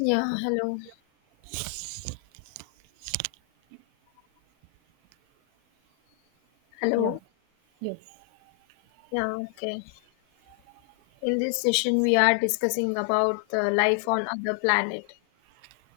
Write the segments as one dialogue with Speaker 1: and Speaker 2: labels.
Speaker 1: Yeah, hello.
Speaker 2: Yeah.
Speaker 1: Hello.
Speaker 2: Yes.
Speaker 1: Yeah, okay. In this session, we are discussing about the life on other planet.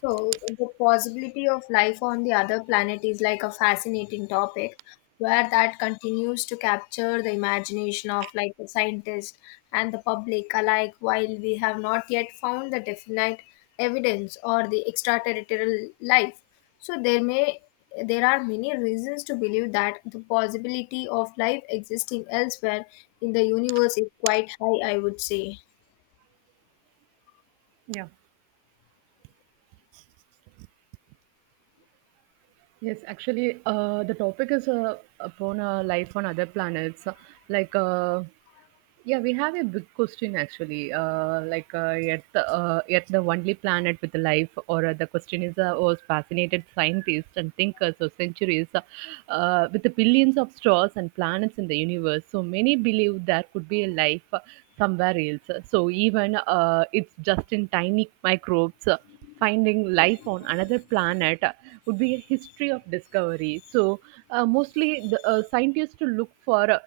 Speaker 1: So, the possibility of life on the other planet is like a fascinating topic where that continues to capture the imagination of like the scientists and the public alike, while we have not yet found the definite evidence or the extraterrestrial life. So there are many reasons to believe that the possibility of life existing elsewhere in the universe is quite high, I would say.
Speaker 2: Yeah. Yes, actually, the topic is upon life on other planets. Like, yeah, we have a big question actually. Like, yet the only planet with life, or the question is, was fascinated scientists and thinkers for centuries, with the billions of stars and planets in the universe. So many believe there could be a life somewhere else. So even it's just in tiny microbes. Finding life on another planet would be a history of discovery. So, mostly the scientists to look for. uh,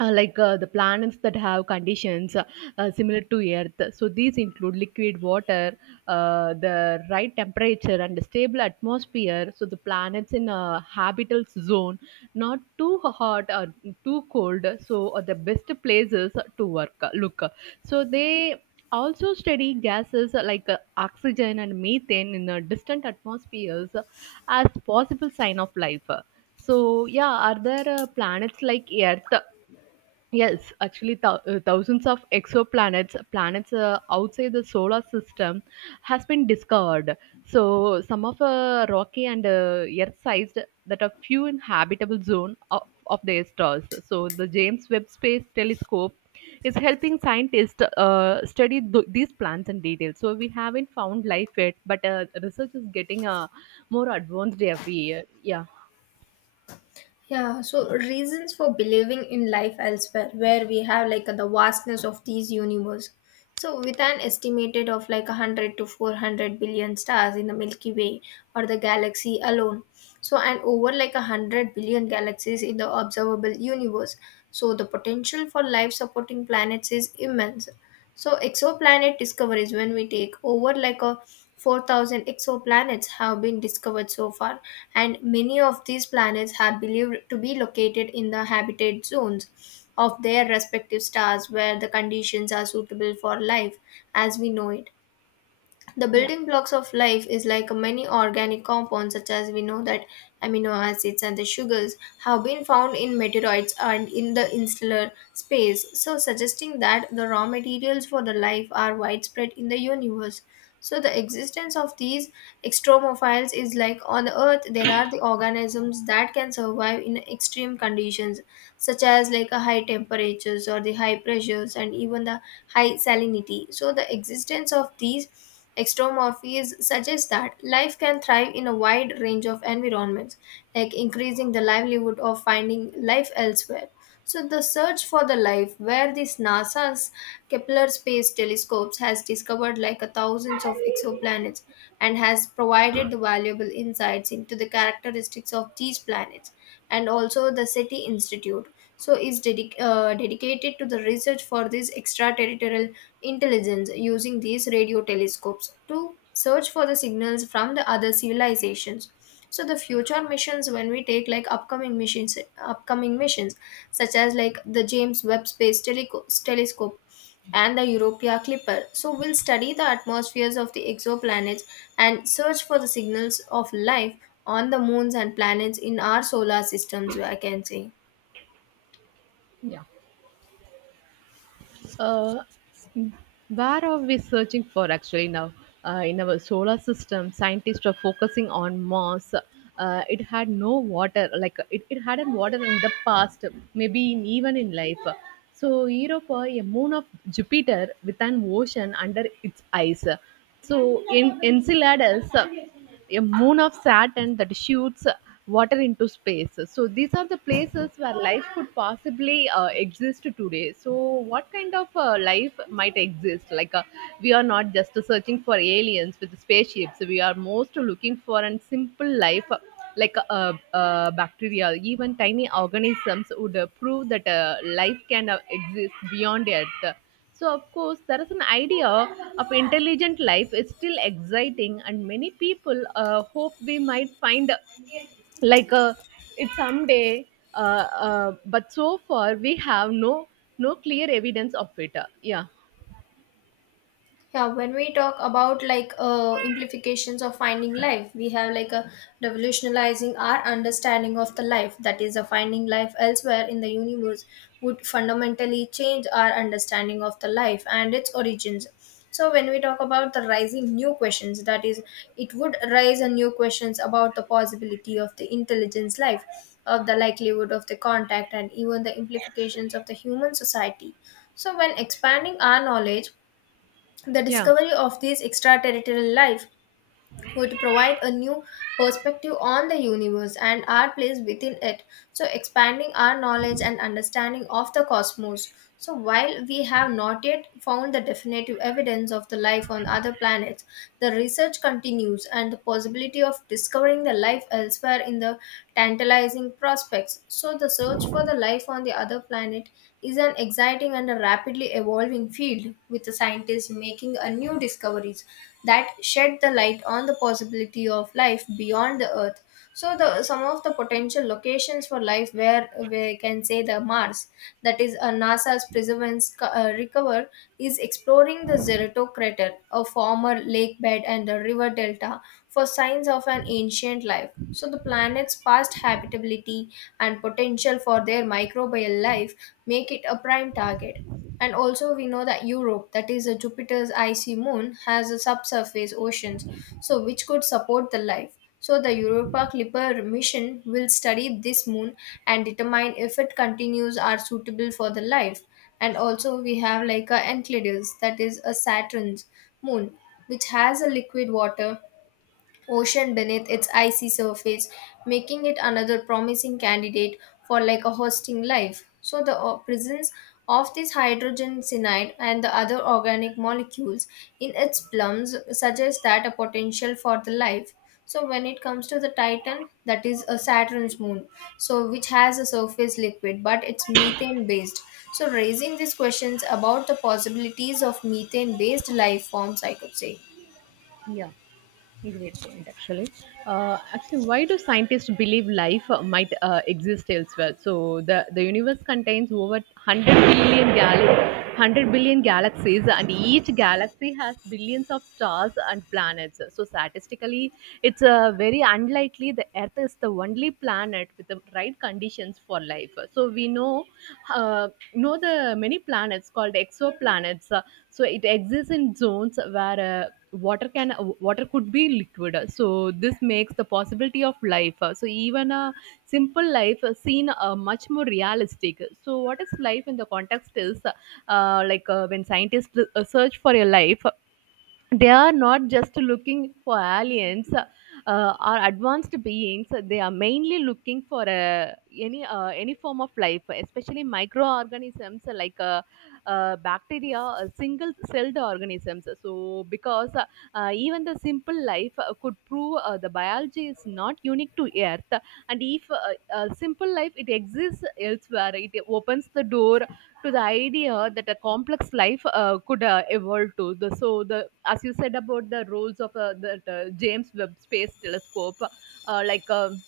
Speaker 2: uh, Like the planets that have conditions similar to Earth. So these include liquid water, the right temperature, and a stable atmosphere. So the planets in a habitable zone, not too hot or too cold. So are the best places to work. Look, so they also study gases like oxygen and methane in distant atmospheres as possible sign of life. So yeah, are there planets like Earth? Yes, actually, thousands of exoplanets, planets outside the solar system, has been discovered. So, some of rocky and Earth-sized that are few in habitable zone of their stars. So, the James Webb Space Telescope is helping scientists study these plants in detail. So, we haven't found life yet, but research is getting more advanced every year. Yeah.
Speaker 1: Yeah, so reasons for believing in life elsewhere, where we have like the vastness of these universe. So with an estimated of like 100 to 400 billion stars in the Milky Way or the galaxy alone. So and over like 100 billion galaxies in the observable universe. So the potential for life supporting planets is immense. So exoplanet discoveries, when we take over like a 4,000 exoplanets have been discovered so far, and many of these planets are believed to be located in the habitat zones of their respective stars where the conditions are suitable for life as we know it. The
Speaker 2: Yeah,
Speaker 1: building blocks of life is like many organic compounds, such as we know that amino acids and the sugars have been found in meteorites and in the interstellar space, so suggesting that the raw materials for the life are widespread in the universe. So the existence of these extremophiles is like on the Earth there are the organisms that can survive in extreme conditions, such as like a high temperatures or the high pressures and even the high salinity. So the existence of these extromorphies suggests that life can thrive in a wide range of environments, like increasing the livelihood of finding life elsewhere. So the search for the life, where this NASA's Kepler space telescopes has discovered like a thousands of exoplanets and has provided the valuable insights into the characteristics of these planets, and also the SETI Institute. So is dedicated to the research for this extraterritorial intelligence using these radio telescopes to search for the signals from the other civilizations. So the future missions, when we take like upcoming missions such as like the James Webb Space Telescope and the Europa Clipper. So, we'll study the atmospheres of the exoplanets and search for the signals of life on the moons and planets in our solar systems, I can say.
Speaker 2: yeah. Uh, where are we searching for actually now? In our solar system, scientists are focusing on Mars. It had no water, like it hadn't water in the past, maybe in, even in life. So, Europa, a moon of Jupiter with an ocean under its ice. So, in Enceladus, a moon of Saturn that shoots water into space. So these are the places where life could possibly exist today. So what kind of life might exist? Like we are not just searching for aliens with spaceships. We are most looking for a simple life like bacteria. Even tiny organisms would prove that life can exist beyond Earth. So, of course, there is an idea of intelligent life is still exciting, and many people hope we might find like a it someday. Uh, but so far, we have no clear evidence of it. Yeah,
Speaker 1: Yeah, when we talk about like implications of finding life, we have like a revolutionizing our understanding of the life, that is a finding life elsewhere in the universe would fundamentally change our understanding of the life and its origins. So when we talk about the rising new questions, that is it would raise a new questions about the possibility of the intelligence life, of the likelihood of the contact, and even the implications of the human society. So when expanding our knowledge, the
Speaker 2: yeah,
Speaker 1: discovery of these extraterritorial life would provide a new perspective on the universe and our place within it. So, expanding our knowledge and understanding of the cosmos. So, while we have not yet found the definitive evidence of the life on other planets, the research continues and the possibility of discovering the life elsewhere in the tantalizing prospects. So, the search for the life on the other planet is an exciting and a rapidly evolving field, with the scientists making a new discoveries that shed the light on the possibility of life beyond the Earth. So, the some of the potential locations for life, where we can say the Mars, that is NASA's Perseverance Recover, is exploring the Zerato crater, a former lake bed and a river delta, for signs of an ancient life. So, the planet's past habitability and potential for their microbial life make it a prime target. And also, we know that Europe, that is a Jupiter's icy moon, has a subsurface oceans, so which could support the life. So the Europa Clipper mission will study this moon and determine if it continues are suitable for the life. And also, we have like a Enceladus, that is a Saturn's moon, which has a liquid water ocean beneath its icy surface, making it another promising candidate for like a hosting life. So the presence of this hydrogen cyanide and the other organic molecules in its plums suggests that a potential for the life. So when it comes to the Titan, that is a Saturn's moon, so which has a surface liquid, but it's methane based. So raising these questions about the possibilities of methane based life forms, I could say.
Speaker 2: yeah. Great point, actually. Actually, why do scientists believe life might exist elsewhere? So the universe contains over 100 100 billion galaxies, and each galaxy has billions of stars and planets. So statistically, it's very unlikely the Earth is the only planet with the right conditions for life. So we know the many planets called exoplanets. So it exists in zones where water can water could be liquid, so this makes the possibility of life. So even a simple life seen much more realistic. So what is life in the context is like when scientists search for a life, they are not just looking for aliens or advanced beings. They are mainly looking for any form of life, especially microorganisms like bacteria, single celled organisms. So because even the simple life could prove the biology is not unique to Earth. And if simple life it exists elsewhere, it opens the door to the idea that a complex life could evolve to. The, so, the as you said about the roles of the James Webb Space Telescope.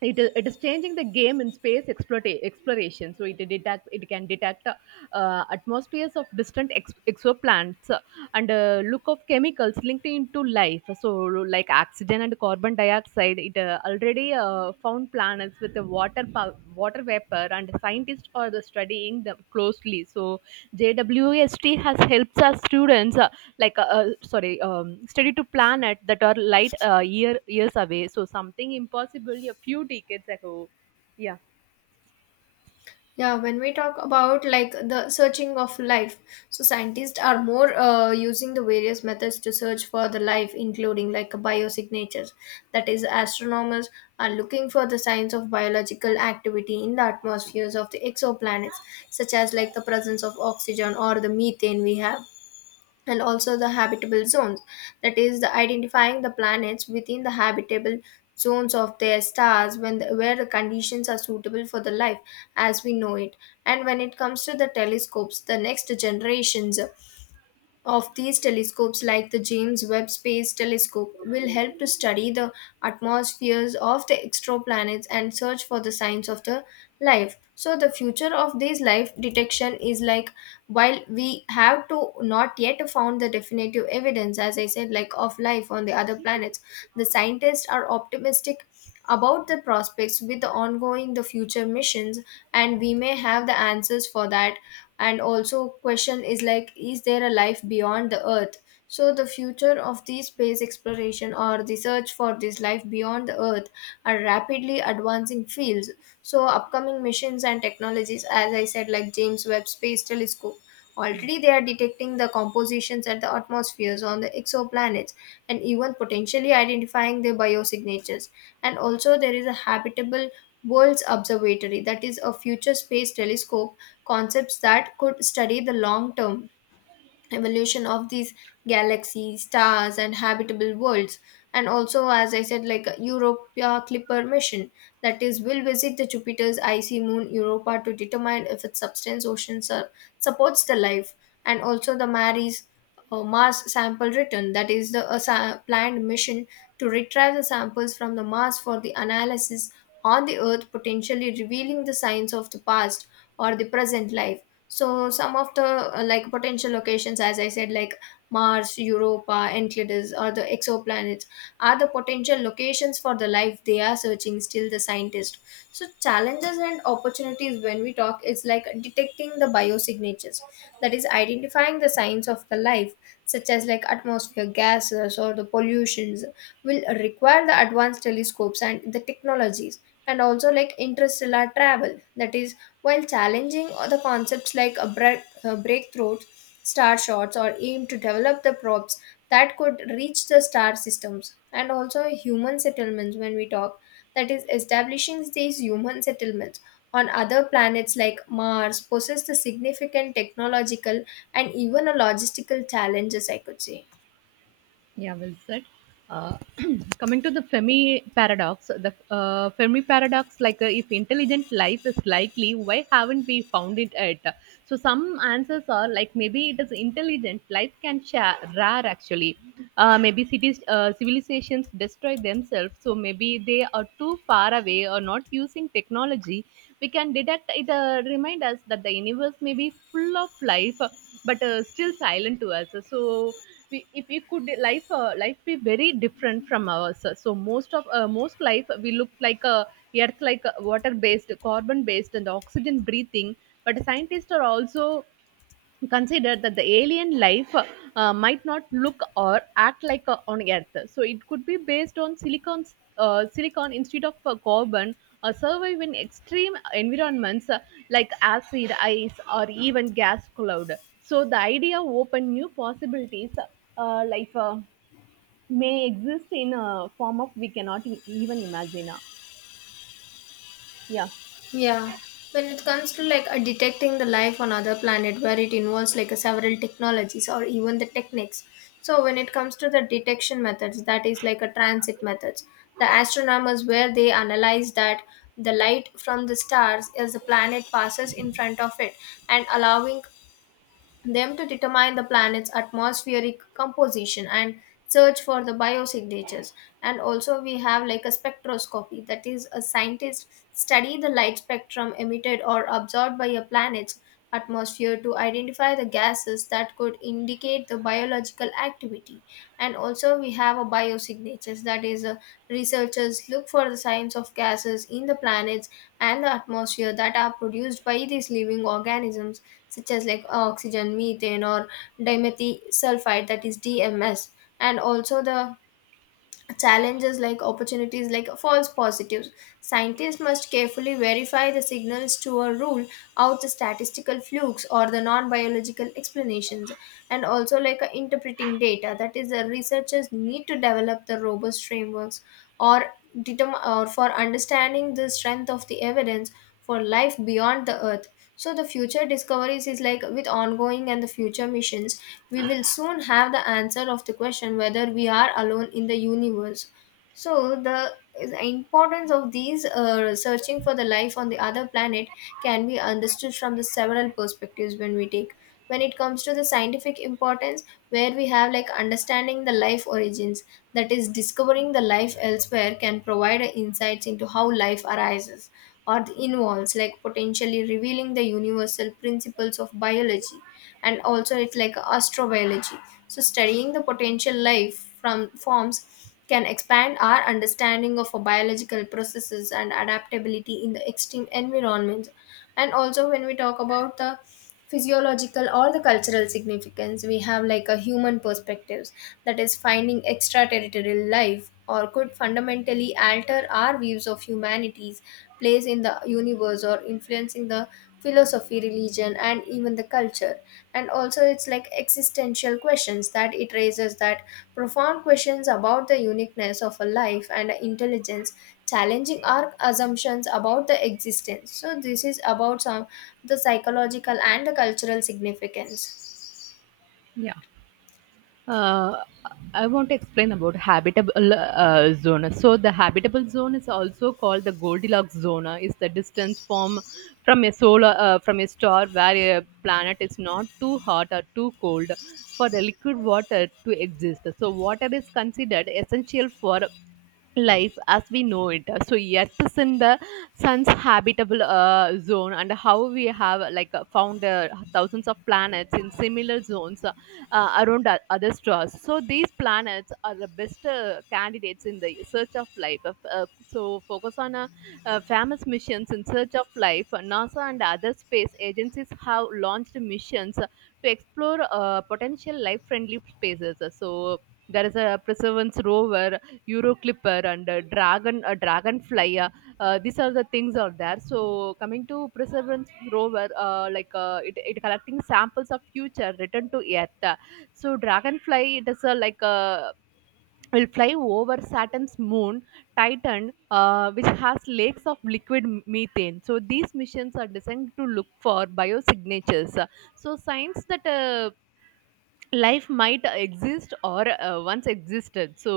Speaker 2: It is changing the game in space exploration. So it detect it can detect atmospheres of distant exoplanets, and look of chemicals linked into life, so like oxygen and carbon dioxide. It already found planets with a water vapor, and scientists are studying them closely. So JWST has helped our students like sorry, steady to planet that are light years away, so something impossible a few decades ago. Yeah.
Speaker 1: Yeah, when we talk about like the searching of life, so scientists are more using the various methods to search for the life, including like biosignatures. That is, astronomers are looking for the signs of biological activity in the atmospheres of the exoplanets, such as like the presence of oxygen or the methane we have, and also the habitable zones, that is the identifying the planets within the habitable zones of their stars where the conditions are suitable for the life as we know it. And when it comes to the telescopes, the next generations of these telescopes, like the James Webb Space Telescope, will help to study the atmospheres of the exoplanets and search for the signs of the life. So, the future of this life detection is like while we have to not yet found the definitive evidence, as I said, like of life on the other planets, the scientists are optimistic about the prospects with the ongoing the future missions, and we may have the answers for that. And also question is, like, is there a life beyond the Earth? So the future of the space exploration or the search for this life beyond the Earth are rapidly advancing fields. So upcoming missions and technologies, as I said, like James Webb Space Telescope, already they are detecting the compositions at the atmospheres on the exoplanets and even potentially identifying their biosignatures. And also there is a habitable worlds observatory, that is a future space telescope concepts that could study the long term evolution of these galaxies, stars, and habitable worlds. And also, as I said, like Europa Clipper mission, that is, will visit the Jupiter's icy moon Europa to determine if its substance oceans are supports the life. And also, the Maris Mars sample return, that is, the planned mission to retrieve the samples from the Mars for the analysis on the Earth, potentially revealing the signs of the past or the present life. So some of the like potential locations, as I said, like Mars, Europa, Enceladus, or the exoplanets, are the potential locations for the life they are searching. Still, the scientist. So challenges and opportunities, when we talk, it's like detecting the biosignatures, that is identifying the signs of the life, such as like atmosphere gases or the pollutions, will require the advanced telescopes and the technologies, and also like interstellar travel, that is while challenging the concepts like a breakthroughs, star shots, or aim to develop the probes that could reach the star systems, and also human settlements, when we talk, that is, establishing these human settlements on other planets like Mars poses the significant technological and even a logistical challenges, I could say.
Speaker 2: Yeah, well said. Uh, coming to the Fermi paradox, like if intelligent life is likely, why haven't we found it yet? So some answers are like maybe it is intelligent life can share rare actually. Maybe civilizations destroy themselves, so maybe they are too far away or not using technology. We can detect it. Remind us that the universe may be full of life, but still silent to us. So we, if we could life be very different from ours. So most life we look like a earth like, water based, carbon based, and oxygen breathing. But scientists are also consider that the alien life might not look or act like on Earth. So it could be based on silicon instead of carbon, or survive in extreme environments like acid, ice, or even gas cloud. So the idea open new possibilities. Life may exist in a form of we cannot even imagine. Yeah.
Speaker 1: Yeah, when it comes to like detecting the life on other planet, where it involves like a several technologies or even the techniques. So when it comes to the detection methods, that is like a transit methods. The astronomers where they analyze that the light from the stars as the planet passes in front of it and allowing them to determine the planet's atmospheric composition and search for the biosignatures. And also we have like a spectroscopy, that is a scientist study the light spectrum emitted or absorbed by a planet's atmosphere to identify the gases that could indicate the biological activity. And also we have a biosignatures, that is researchers look for the signs of gases in the planets and the atmosphere that are produced by these living organisms, such as like oxygen, methane, or dimethyl sulfide, that is DMS. And also the challenges like opportunities like false positives. Scientists must carefully verify the signals to a rule out the statistical flukes or the non biological explanations, and also like interpreting data. That is, the researchers need to develop the robust frameworks or determine or for understanding the strength of the evidence for life beyond the Earth. So the future discoveries is like with ongoing and the future missions, we will soon have the answer of the question whether we are alone in the universe. So the importance of these searching for the life on the other planet can be understood from the several perspectives, when we take when it comes to the scientific importance, where we have like understanding the life origins, that is discovering the life elsewhere can provide insights into how life arises or the involves, like potentially revealing the universal principles of biology. And also it's like astrobiology, so studying the potential life from forms can expand our understanding of biological processes and adaptability in the extreme environments. And also, when we talk about the physiological or the cultural significance, we have like a human perspectives, that is finding extraterritorial life or could fundamentally alter our views of humanity's place in the universe, or influencing the philosophy, religion, and even the culture. And also it's like existential questions, that it raises that profound questions about the uniqueness of a life and intelligence, challenging our assumptions about the existence. So this is about some the psychological and the cultural significance.
Speaker 2: Yeah. Uh, I want to explain about habitable zone. So the habitable zone is also called the Goldilocks zone. Is the distance from a star where a planet is not too hot or too cold for the liquid water to exist. So water is considered essential for life as we know it, so Earth is in the sun's habitable zone. And how we have like found thousands of planets in similar zones, around other stars. So these planets are the best candidates in the search of life. So focus on famous missions in search of life. NASA and other space agencies have launched missions to explore potential life friendly spaces. So there is a Perseverance rover, Euroclipper, and Dragonfly. These are the things are there. So coming to Perseverance rover, like it collecting samples of future return to Earth. So Dragonfly, it is like will fly over Saturn's moon Titan, which has lakes of liquid methane. So these missions are designed to look for biosignatures. So signs that life might exist or once existed. So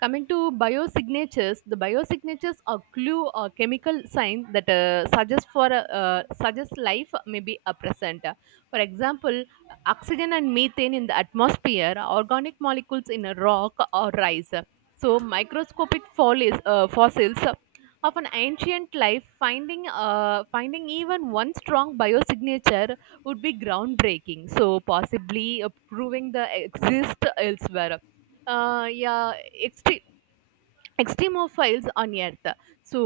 Speaker 2: coming to biosignatures, the biosignatures are clue or chemical sign that suggest life may be a present. For example, oxygen and methane in the atmosphere, organic molecules in a rock or rice, so microscopic fossils of an ancient life. Finding even one strong biosignature would be groundbreaking, so possibly proving the exist elsewhere. Yeah. ext- Extremophiles on Earth. So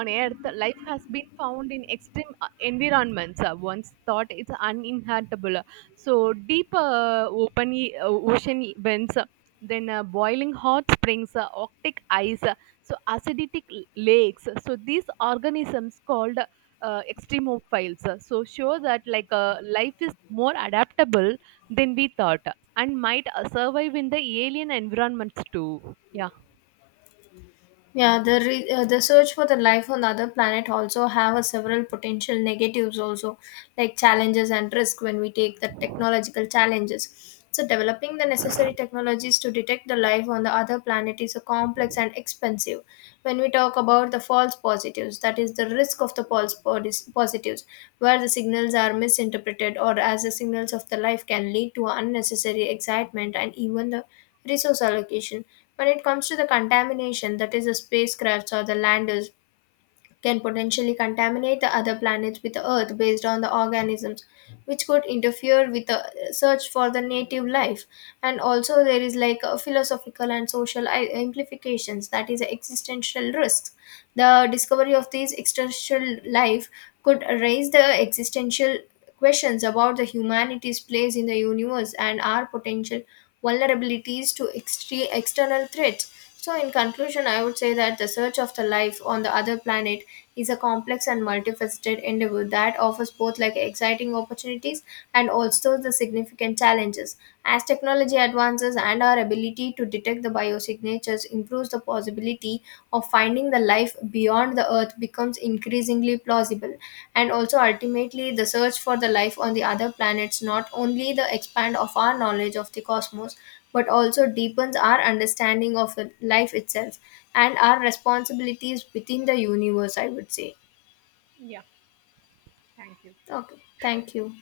Speaker 2: on Earth, life has been found in extreme environments, once thought it's uninhabitable. So deep open ocean vents, then boiling hot springs, arctic ice, so acidic lakes. So these organisms called extremophiles so show that like life is more adaptable than we thought, and might survive in the alien environments too. Yeah.
Speaker 1: Yeah, the search for the life on other planet also have a several potential negatives also, like challenges and risk, when we take the technological challenges. So developing the necessary technologies to detect the life on the other planet is a complex and expensive. When we talk about the false positives, that is the risk of the false positives, where the signals are misinterpreted or as the signals of the life can lead to unnecessary excitement and even the resource allocation. When it comes to the contamination, that is the spacecrafts or the landers can potentially contaminate the other planets with Earth based on the organisms, which could interfere with the search for the native life. And also, there is like a philosophical and social implications, that is existential risks. The discovery of these extraterrestrial life could raise the existential questions about the humanity's place in the universe and our potential vulnerabilities to external threats. So, in conclusion, I would say that the search of the life on the other planet is a complex and multifaceted endeavor that offers both like exciting opportunities and also the significant challenges. As technology advances and our ability to detect the biosignatures improves, the possibility of finding the life beyond the Earth becomes increasingly plausible. And also ultimately the search for the life on the other planets not only the expand of our knowledge of the cosmos, but also deepens our understanding of the life itself and our responsibilities within the universe, I would say. Okay, thank you.